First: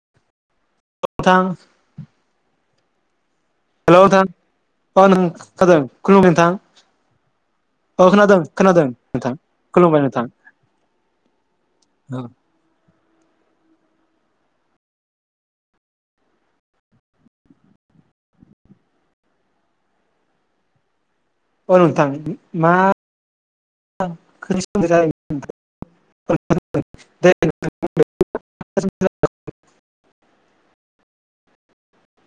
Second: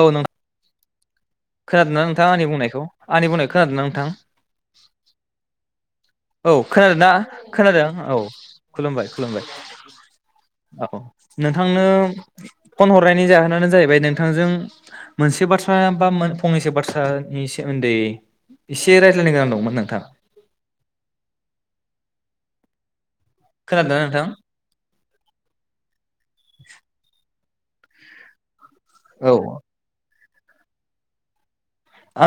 औ नों नोंथां खोनादोंना नोंथां आंनि बुंनायखौ? आंनि बुंनायखौ हेल' नोंथां अ नों खोनादों? खुलुमबाय नोंथां औ अ खोनादों ना? खोनादों औ खोनादों खोनादों खुलुमबाय नोंथां खुलुमबाय खुलुमबाय नोंथां औ नोंथांनो फन हरनायनि जाहोनानो जाहैबाय नोंथांजों मोनसे बाथ्रा बा मो फंनैसो बाथ्रानि सोमोनदै एसे रायज्लायनो गोनां दंमोन नोंथां अ नोंथां मा? खोनादोंना [unintelligible] नोंथां [unintelligible] [unintelligible] दे [unintelligible] औ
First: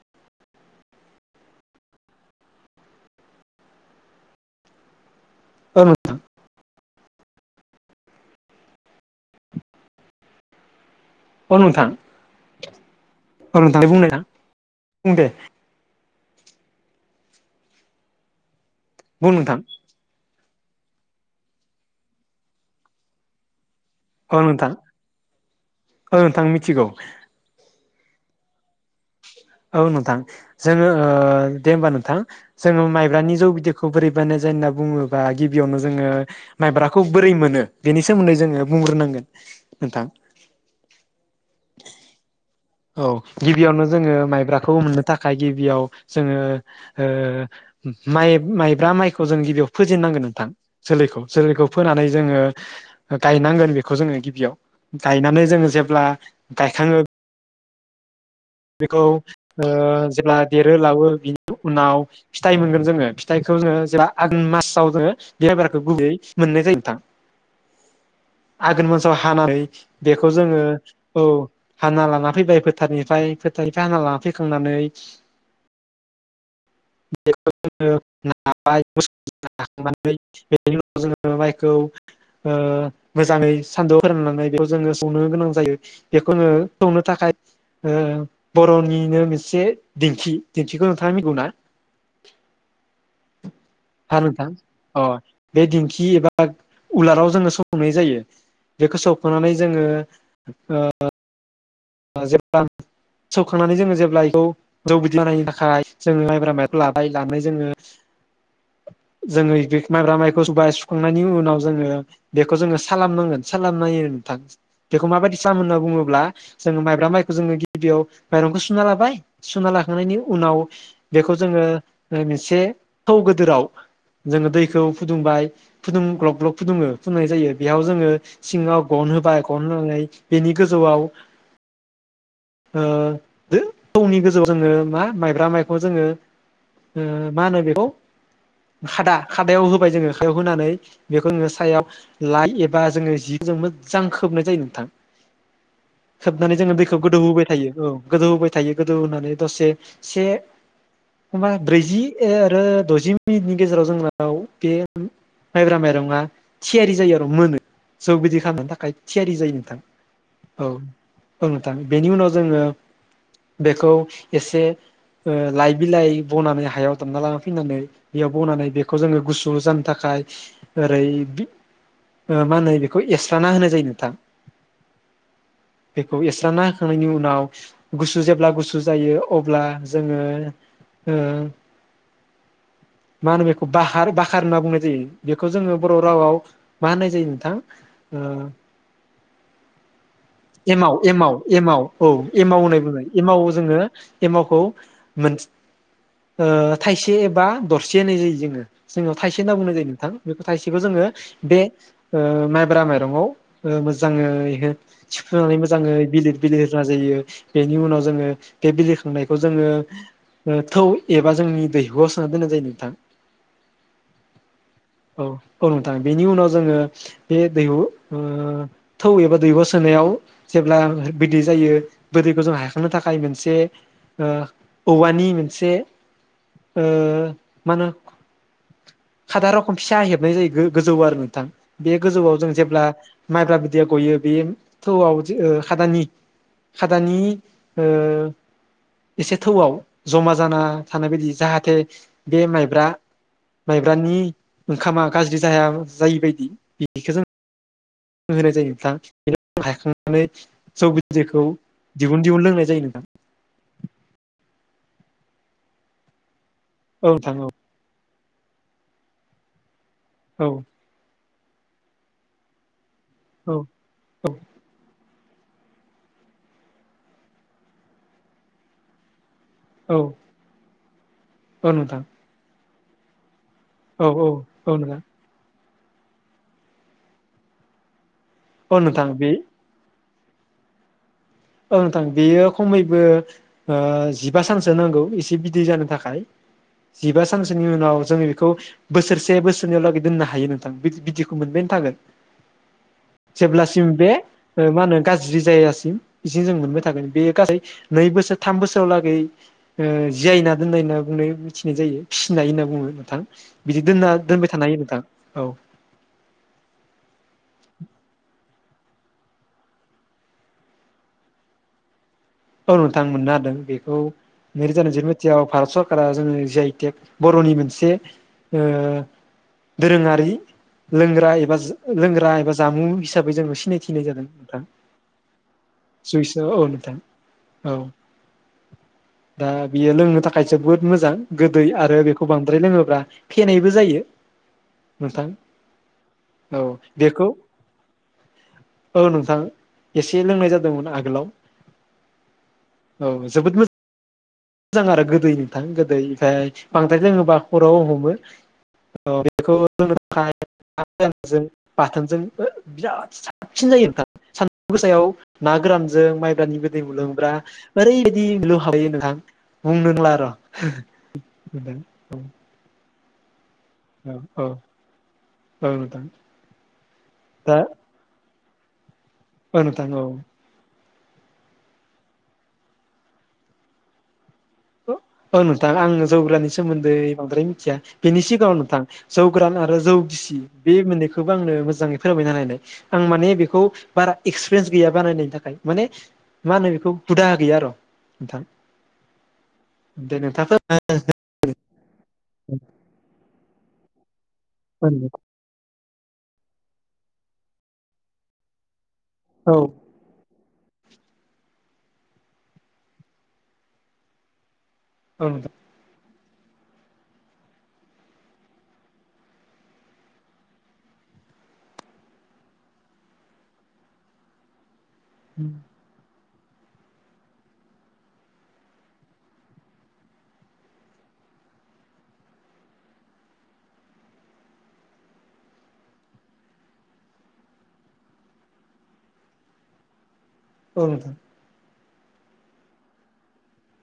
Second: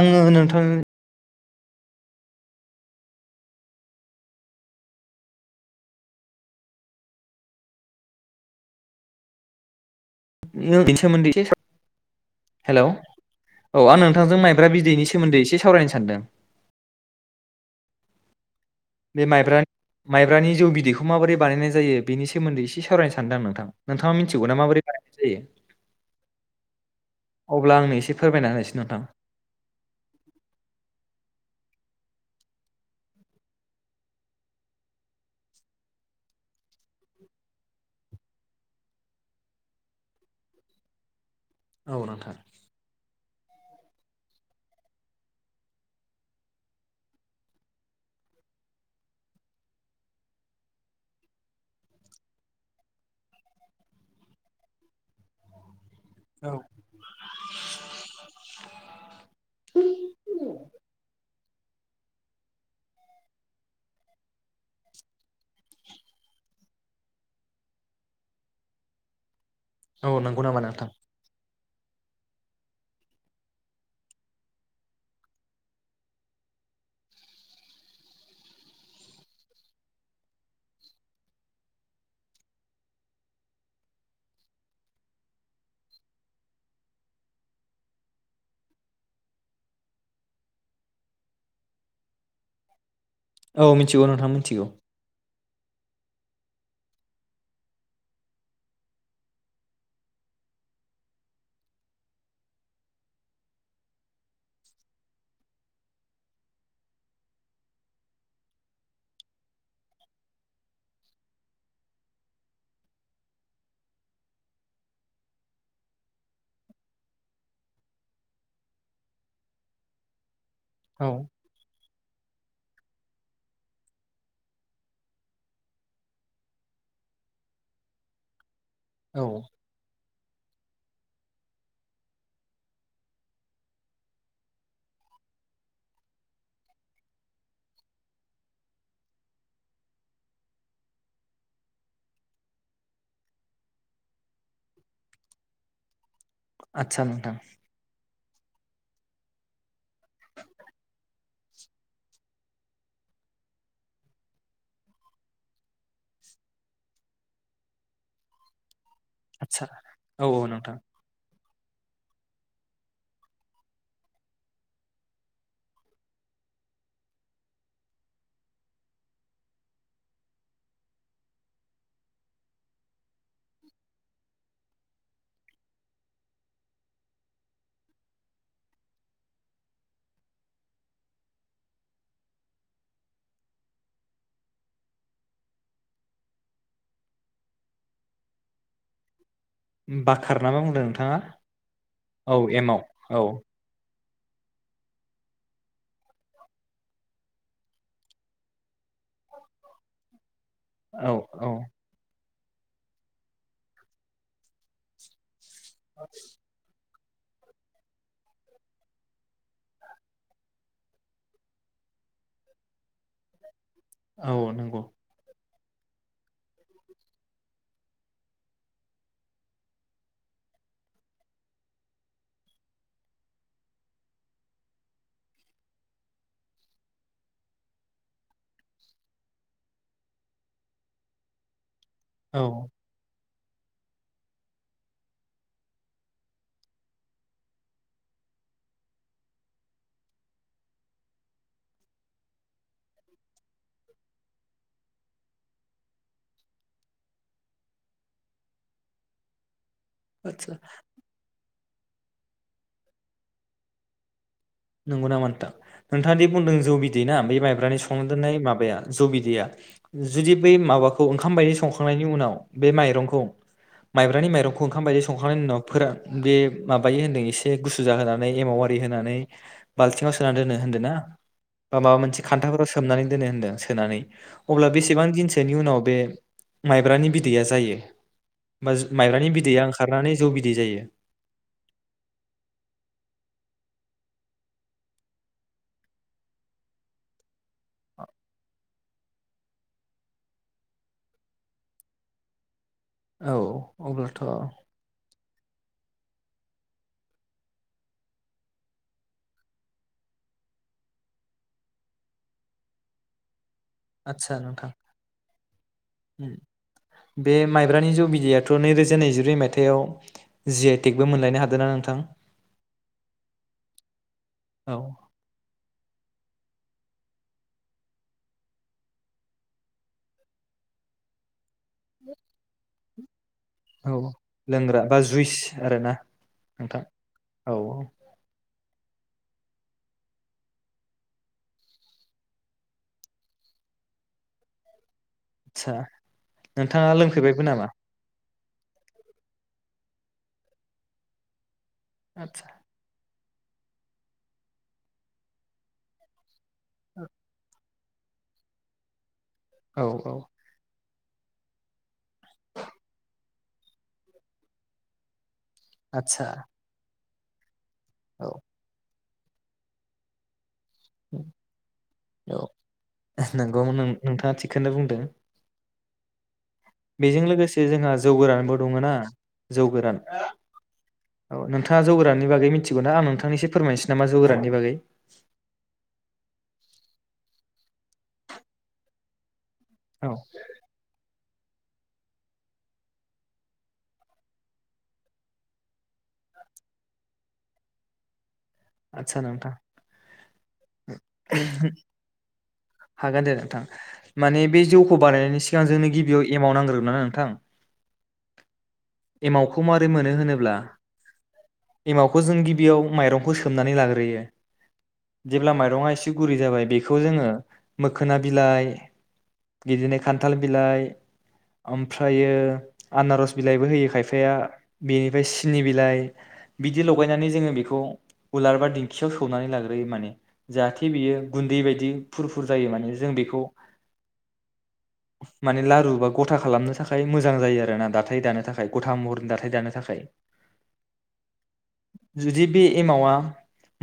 आङो नोंथां औ नोंथां नों [unintelligible] सोमोन्दै औ एसे नोंथां हेलौ नोंथां औ आं बुंनाया नोंथांजों माइब्रा बिदैनि बुं दे सोमोन्दै एसे सावरायनो सानदों। बे बुं नोंथां माइब्रानि माइ ब्रानि जौ बिदैखौ माबोरै बानायनाय जायो बेनि सोमोन्दै एसे सावरायनो सानदों आं नोंथां। नोंथाङा औ मिथिगौना नोंथां माबोरै बानायनाय जायो। औ नोंथां मिथिगौ अब्ला आंनो एसे फोरमायना होनायसाय औ नोंथां जोङो ओ दे होमबा नों नोंथां जोङो माइब्रानि जौ बिदैखौ बोरै बानाय जायो होनना बुङोबा गिबियावनो जोङो माइब्राखौ बोरै मोनो बेनि सोमोनदै जोङो बुंग्रोनांगोन नोंथां। औ नोंथां। औ गिबियावनो जोङो माइब्राखौ मोननो थाखाय गिबियाव जोङो ओ माइ माइब्रा माइखौ जों गिबियाव फोजेननांगोन नोंथां जोलैखौ जोलैखौ फोनानै जोङो गायनांगोन बेखौ जोङो गिबियाव गायनानै जोङो जेब्ला ब्ला गायखाङो बेखौ ओ जेब्ला देरो लावो बिनि उनाव फिथाइ मोनगोन जोङो फिथाइखौ जोङो जेब्ला आघोन मासाव जोङो बेबारखौ गुबैयै मोननाय जायो नोंथां आघोन मासाव हानानै औ बेखौ नंगौ नामा जोङो नोंथां औ हाना लाना फैबाय फोथारनिफ्राय फोथारनिफ्राय हाना लाना फैखांनानै [inaudible] बेखौ जोङो नाबाय [unintelligible] नाखांनानै बेनि उनाव जोङो माइखौ ओ मोजाङै सानदुं फोराननानै बेखौ जोङो संनो गोनां जायो बेखौ जोङो संनो थाखाय ओ बर'निनो मोनसे दिंखि दिंखिखौ नोंथाङा मिथिगौना औ मिथिगौ नोंथां मिथिगौ अ बे दिंखि एबा उलाराव जोङो सफनाय जायो बेखौ सौफोनानै जोङो [unintelligible] जेब्ला सौखांनानै जोङो जेब्ला बेखौ जौ बिदानायनि थाखाय जोङो माइब्रा माइखौ लाबाय लानानै जोङो जोङो माइब्रा माइखौ सुखांनायनि उनाव जोङो बेखौ जोङो सानांगोन सानाय नोंथां बेखौ माबायदि खालाम होनना बुङोब्ला [unintelligible] जोङो माइब्रा माइखौ जोङो गिबियाव माइरंखौ सुना लाबाय सुना लाखांनायनि उनाव औ बेखौ जोङो से थौ गोदोराव जोङो दैखौ फुदुंबाय फुदुं ग्लब ग्लब फुदुङो फुुंदुंनाय जायो बेयाव जोङो सिङाव गन औ होबाय गन होनानै बेनि गोजौआव ओ दो थौनि गोजौआव जोङो मा माइब्रा माइखौ जोङो ओ मा होनो बेखौ खादा-खादायाव होबाय जोङो आखायाव होनानै बेखौ जोङो सायाव लाइ एबा जोङो जिजों मोजां खोबनाय जायो नोंथां खोबनानै जोङो दैखौ आदसा गोदौ नोंथां होबाय थायो औ गोदौ होबाय थायो गोदौहानै दसे से हबा ब्रैजि आरो द'जि मिनिटनि गेजेराव जोंनाव बे माइब्रा माइरंआ थियारि जायो आरो मोनो जौ बिदि खालामनो थाखाय थियारि जायो आदसा नोंथां औ औ नोंथां औ औ नोंथां बेनि उनाव जोङो बेखौ एसे ओ लाइ बिलाइ बनानै हायाव दामना ला फैनानै बेयाव बनानै बेखौ जोङो गुसु जानो थाखाय ओरै बि ओ मा होनो बेखौ एस्राना होनाय जायो नोंथां बेखौ एस्रना होखांनायनि उनाव गुसु जेब्ला गुसु जायो अब्ला जोङो ओ मा होनो बेखौ बार बाखार होनना बुंनाय जायो बेखौ जोङो बर' रावाव मा होननाय जायो नोंथां बाख एमाव एमाव एमाव औ एमाव होननाय बुंनाय एमव जोङो एमावखौ ओ थाइसे एबा दरसे होनाय जायो जोङो जोंनियाव थाइसे होनना बुंनाय जायो नोंथां बेखौ थाइसेबखौ जोङो औ औ बे ओ माइब्रा माइरंआव मोजाङै हो होनानै मोजाङै बिलिर बिलिर [unintelligible] जायो बेनि उनाव जोङो बे बिलिखांनायखौ जोङो थौ एबा जोंनि दैहुआव सोना दोननाय जायो नोंथां औ नंगौ औ औ नोंथां बेनि उनाव जोङो बे दैहु ओ थौ एबा दैहु सोनायाव जेब्ला बिदै जायो बोदैखौ जों हायखांनो थाखाय मोनसे ओ औवानि मोनसे ओ मा होनो खादारावखम फिसा हेबनाय जायो गोजौ आरो नोंथां बे गोजौआव औ जों जेब्ला माइब्रा बिदिया गयो बे थौआव ओ खादानि खादानि ओ एसे थौआव जमा जाना थानाय बदि जाहाथे बे माइब्रा माइब्रानि ओंखामा गाज्रि जाया जायि बायदि बेखौ जों होनाय जायो नोंथां हायखांनानै आदसा जौ बिदैखौ दिहुन दिहुन लोंनाय जायो नोंथां नंगौ नामा नोंथां नोंथाङा दि बुंदों जौ बिदै ना बै नोंथां मायब्रानि संनादोननाय मा बाया जौ बिदिया जुदि औ बै माबाखौ ओं ओंखाम बायदि संखांनायनि उनाव बे माइंख नोंथां औ माइब्रानि औ माइरंखौ ओंखाम बायदि स संखांनायनि उनाव फोरा बे माबायो होन्दों एसे गुसु जाहोनानै एमाव आरि होनानै औ बाल्थिंआव सोना दोनो होन्दो ना औ बा माबा नोंथां मोनसे खान्थाफोराव सो खोबनानै दोनो होनदों सोनानै औ औ अब्ला औ नोंथां बेसेबां दिनसोनि उनाव बे माइब्रानि बिदैया जायो होमा औ नोंथां माइब्रानि बे बिदैया ओंखारनानै जौ बिदै जायो औ नोंथां बेयो खमैबो जिबा सानसो नांगौ एसे बिदै जानो थाखाय जिबा सानसोनि उनाव जोङो बेखौ बोसोरसे बोसोरनैयावलागै दोननो हायो नोंथां बिदैखौ मोनबायानो थागोन औ जेब्लासिम बे अब्लाथ' ओ मा होनो गाज्रि जि जायगासिम बिदिनो जों मोनबाय थागोन बे गासै नै बोसोर थाम बोसोर लागै ओ जिआयना दोननाय होनना बुंनाय मिथिनाय जायो फिसिनाय होनना बुङो नोंथां बिदि दोनना दोनबाय थानो हायो नोंथां औ उ बे माइब्रानि जौ बिदैयाथ नै रोजा नै जिब्रै मायथाइयाव जि आइ टेग बो मोनलायनो हादों ना नोंथां औ नोंथां मोननो हादों बेखौ नै औ रोजा नै जिब्रै मायथयाव भारत सर फारा जोङो जि आइ टेक बरनि मोनसे ओ दोरोङारि लोंग्रा एबा लोंग्रा एबा जामुं हिसाबै जोंङो औ सिनायथिनाय जादों नोंथां लोंग्रा बा जुइस आरोना जुइस औ नोंथां औ औ दा बियो लोंनो थाखाय जोबोद मोजां गोदै आरो बेखौ बांद्राय लोङोब्ला फेनायबो जायो नोंथां आदसा औ नोंथाङा बेखौ लोंफेबायबो नामा औ नोंथां एसे लोंनाय जादोंमोन आगोलाव आतसा औ जोद मोज मोजां आरो गोदै नोंथां गोदै ओमफाय बांद्राय लोङोब्ला खद राव हमो औ बेखौ औ रोंनो औ थाखाय [unintelligible] जों [unintelligible] सिन जायो नोंथां सान गोसायाव ना गोरानजों आदसा माइब्रानि गोदै मोनलोंबा ब्रा ओरैबा औ [unintelligible] ल हायो नोंथां बुंंनोला आर [unintelligible] औ [inaudible] नंगौ नों नोंथाङा थिगखौनो बुंदों औ दां बेजों लोगोसे जोंहा जौगोरनबो दङो ना औ जौ नोंथां गोरान औ औ नोंथाङा जौगोरानि बागै मिथिगौ ना आं नोंथांनो इसे फोरायसै नामा जौगोरान औ नोंथां आं जौ गोरानिस सोमोनदै बांद्राय मिथियानि बिनि सिगाङाव नोंथां जौ गोरान आरो जौ औ गिसि बे मोनै खोबो आंनो मोजाङै फोरमायनो हानाय आं माने बेखौ बारा एक्सपिरियेन्स गैया बानायनायनि थाखाय माने मा होनो बेखौ हुदा गैया आर नोंथां आदसा नोंथां दे नोंथाङा हागोन दे नोंथां माने बे जौखौ फोर बानायनायनि सिगां जोंनो गिबि बेयाव एमाव नांग्रोगोन ना नोंथां औ एमावखौ मारै मोनो होनोब्ला एमावखौ जों गिबियाव माइरंखौ सो मनानै लाग्रोयो नोंथां जेब्ला माइरङा एसे गुरि जाबाय बेखौ जोङो मोखोना बिलाइ बिदिनो खान्थाल बिलाइ ओमफ्रायो आनारस बिलाइबो होयो खायफाया बेनिफ्राय सिनि बिलाइ बिदि लगायनानै जोङो बेखौ उलार बा दिंखियाव सौनानै लाग्रोयो माने जाहाथे बियो गुन्दै बायदि फुरफुर जायो माने जों बेखौ माने लारु बा गथा खालामनो थाखाय मोजां जायो आरो ना दाथाय दानो थाखाय गथा महरनि दाथाय दानो थाखाय औ नोंथां जुदि बे एमावा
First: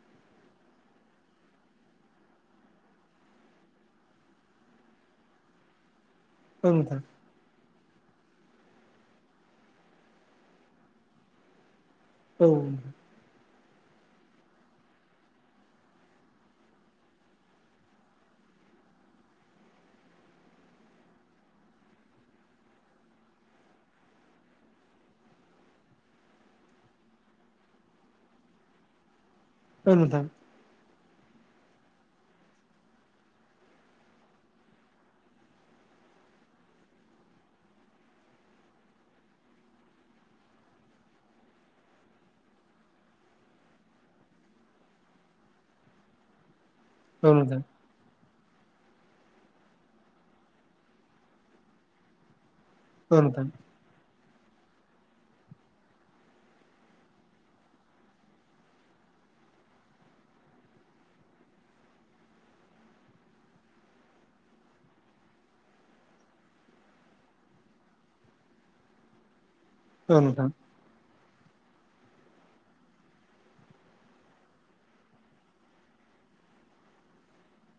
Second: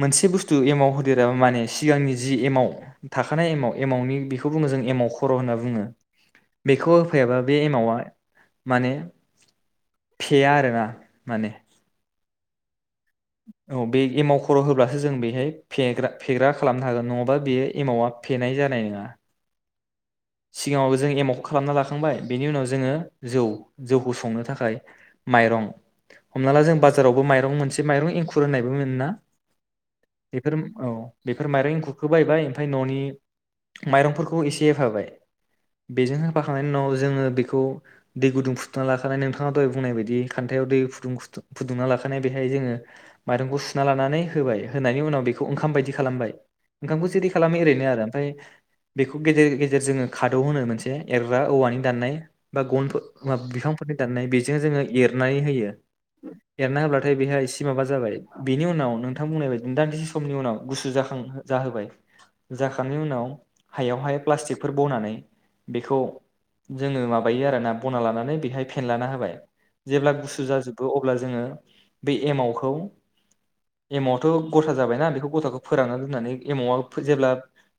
मोनसे बुस्थु एमाव होदेरा माने सिगांनि जि एमाव थाखानाय एमाव एमावनि बेखौ बुङो जों एमाव खर होनना बुङो औ बेखौ नोंथां होफैयाबा बे एम मावा माने फेया आरोना माने औ औ बे एमाव खर' होब्लासो जों बेहाय फेग्रा फेग्रा खालामनो हागोन नङाबा बेयो एमावआ फेनाय जानाय नङा [inaudible] सिगाङावबो जों एमखो खालामना लाखांबाय बेनि उनाव जोङो जौ जौखौ संनो थाखाय माइरं हमना ला जों बाजारावबो माइरं मोनसे माइरं एंखुर होननायबो मोनोना नोंथां बेफोर औ बेफोर माइरं एंखुरखौ बायबाय ओमफाय ननि माइरंफोरखौ एसेहोफाबाय बेजों होफाखांनायनि उनाव जोङो बेखौ दै गुदुं फुदुंना लाखानाय नोंथाङा दहाय बुंनाय बायदि खान्थायाव दै फुदु गुदुं फुदुंना लाखानाय बेहाय जोङो माइरंखौ सुना लानानै होबाय होनायनि उनाव बेखौ ओंखाम बायदि खालामबाय ओंखामखौ जेरै औ खालामो नोंथां एरैनो आरो ओमफाय बेखौ गेजेर गेजेर जोङो खादौ होनो मोनसे एरग्रा औवानि दान्नाय बा गन औ नोंथां बिफांफोरनि दाननाय बे जों जोङो एरनाय होयो एरना होबलाथाय बेहा एसे माबा जाबाय बेनि उनाव नोंथां बुंनायबादिसो दान्दिसे समनि उनाव गुसुजाखां जाहोबाय जांनायनि उनाव हायावहाय प्लास्टिकफोर बनानै बेखौ जोङो माबायो आरोना बना लानानै बेहाय फेनलाना होबाय जेब्ला औ गुसु नोंथां जाजोबो अ अब्ला जोङो बे एमावखौ एमवथ गथा जाबायना बेखौ गथाखौ फोरानना दोननानै एमावआ जेब्ला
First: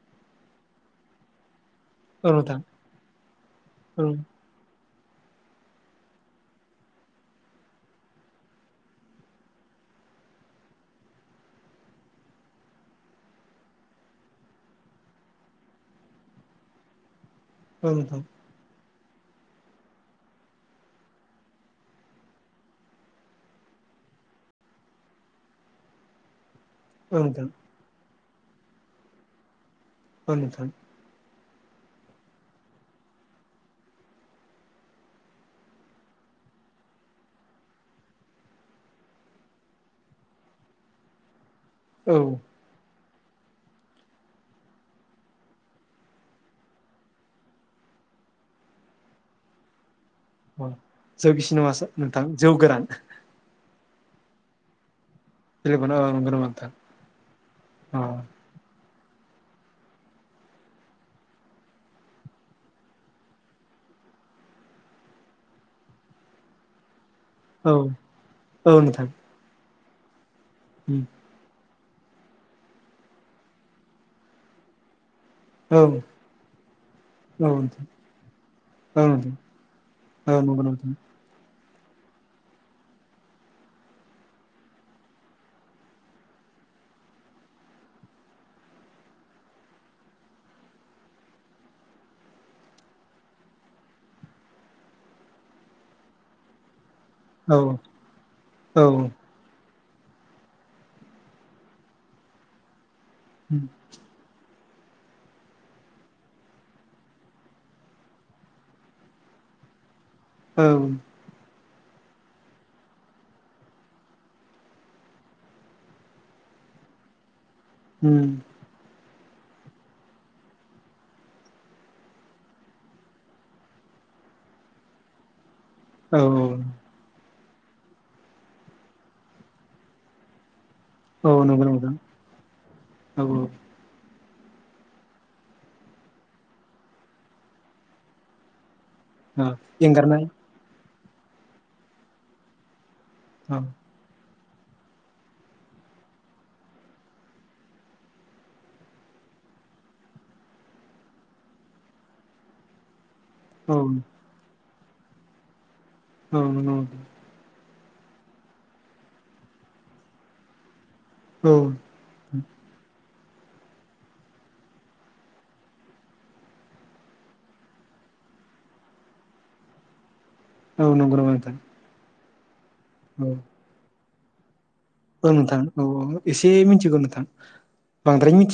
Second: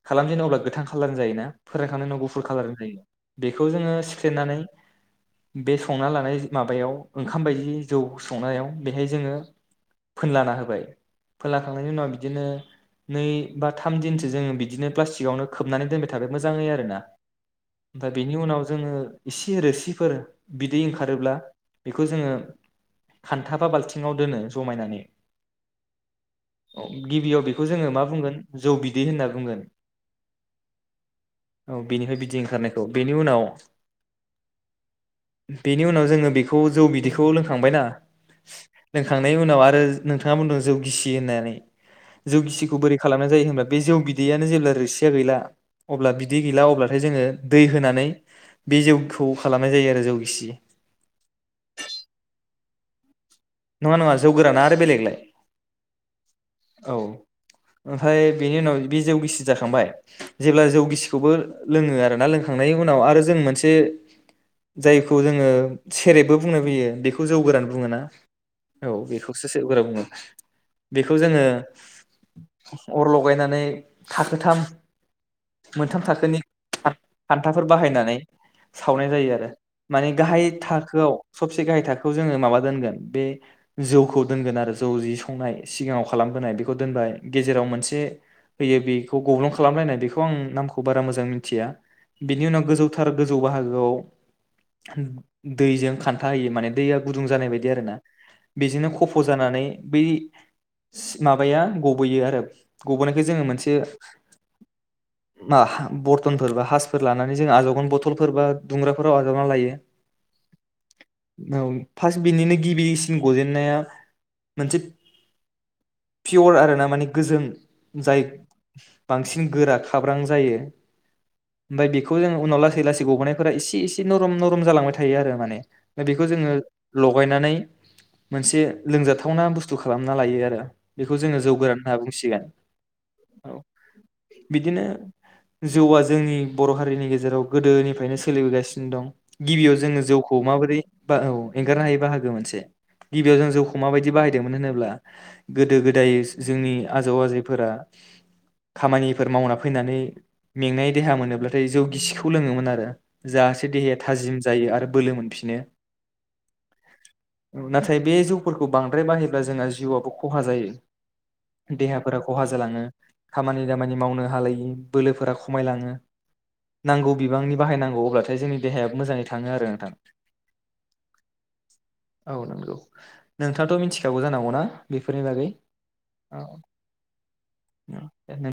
खालामजेनो अब्ला गोथां खालार जायोना फोरायखांनायनि उनाव औ गुफुर नोंथां खालार जायो बेखौ जोङो औ सिख्लेनानै बे संना लानाय माबायाव ओंखाम बायदि जौ संनायाव बेहाय जोङो फोनलाना होबाय फोनलाखांनायनि उनाव बिदिनो नै बा थाम दिनसो जोङो बिदिनो प्लास्टिकआवनो खोबनानै दोनबाय थागोन मोजाङै आरो ना औ दा नोंथां बेनि उनाव जोङो इसे रोसिफोर बिदै ओंखारोब्ला बेखौ जोङो खान्था बा बाल्थिङाव दोनो जमायनानै औ गिबियाव नोंथां बेखौ जोङो मा बुंगोन जौ बिदै होनना बुंगोन थ नोंथां बेनिफ्राय बिदै ओंखारनायखौ बेनि उनाव बेनि उनाव जोङो बेखौ जौ बिदैखौ लोंखांबायना लोंखांनायनि उनाव आरो नोंथाङा बुंदों जौ गिसि होननानै औ जौगिसिखौ बोरै खालामनाय जायो होमब्ला बे जौ बिदैयानो जेब्ला रोसिया गैला अब्ला बिदि गैला अब्लाथाय जोङो दै होनानै बे जौखौ खालामनाय जायो आरो जौ गिसि जौगिसि नङा सार नोंथां जौ गोरान नङा नङा जौ गोराना आरो बेलेगलाय बेलेगखौनो औ नंगौ नामा नोंथां औ अ ओमफाय बेनि उनाव बे जौ गिसि जाखांबाय जेब्ला जौ गिसिखौबो लोङो आरोना लोंखांनायनि उनाव आरो जों मोनसे जायखौ जोङो सेरेबबो बुंनो फैयो बेखौ जौ औ गोरानखौनो ना औ बेखौसो स [unintelligible] बुंङो बेखौ जोङो अर लगायनानै थाखोथाम औ मोनथाम थाखोनि हान-हान्थाफोर नोंथां बाहायनानै औ सावनाय नोंथां जायो आरो माने औ गाहाय नंगौ नोंथां थाखोआव स सबसे गाहाय थाखोआव जोङो माबा दोनगोन बे जौखौ दोनगोन आरो जौ जि संनाय सिगाङाव खालामबोनाय बेखौ दोनबाय गेजेराव मोनसे होयो बेखौ गब्लं खालामलायनाय बेखौ आं नामखौ बारा मोजां मिथिया बेनि उनाव गोजौथार गोजौ बाहागोआव दैजों खान्था होयो माने दैया गुदुं जानाय औ बायदि आरो ना बेजोंनो औ खफ जानानै बै स माबाया गबोयो आरो। गबोनायखो जोङो मोनसे मा बरथनफोर बा हासफोर लानानै जों आजावगोन बथलफोर बा दुंग्राफोराव आजावनानै लायो औ औ फास्थ बिनिनो गिबि सिन गजेननाया मोनसे पियर आरो ना माने गोजों जाय बांसिन गोरा खाब्रां जायो ओमफाय बेखौ जों उनाव लासै लासै गबनायफोरा एसे इसे नरम नरम जालांबाय थायो आरो माने। दा बेखौ जोङो औ लगायनानै मोनसे लोंजाथावना बुस्थु खालामना लायो आरो। बेखौ औ जोङो जौ नंगौ गोरान नोंथां होनना बुंसिगोन औ। बिदिनो जौआ जोंनि बर' हारिनि गेजेराव गोदोनिफ्रायनो सोलिबोगासिनो दं औ गिबियाव जोङो एंगारनाय जौखौ माबोरै बा औ एंगारनो हायो बाहागो मोनसे गिबियाव जों औ जौखौ माबायदि बाहायो? मोन होनोब्ला गोदो गोदाय जोंनि आजौ आजैफोरा खामानिफोर मावना फैनानै मेंनाय देहा मोनोब्लाथाय जौ गिसिखौ लोङोमोन आरो जाहासे औ देहाया थाजिम जायो आरो बोलो मोनफिनो। औ नंगौ नाथाय बे जौफोरखौ बांद्राय बाहायोब्ला जोंहा जिउआबो खहा जायो। औ देहाफोरा खहा जालाङो। खामानि दामानि मावनो हालायि बोलोफोरा खमायलाङो नांगौ बिबांनि बाहायनांगौ अब्लाथाय जोंनि देहाया मोजाङै थाङो आरो नोंथां। औ नंगौ नामा नोंथां? औ नंगौ। औ नोंथाङा मिथि [unintelligible] जानो हागौ ना? औ नोंथां औ एसे मिथिगौ नोंथां बांद्राय नों मिथि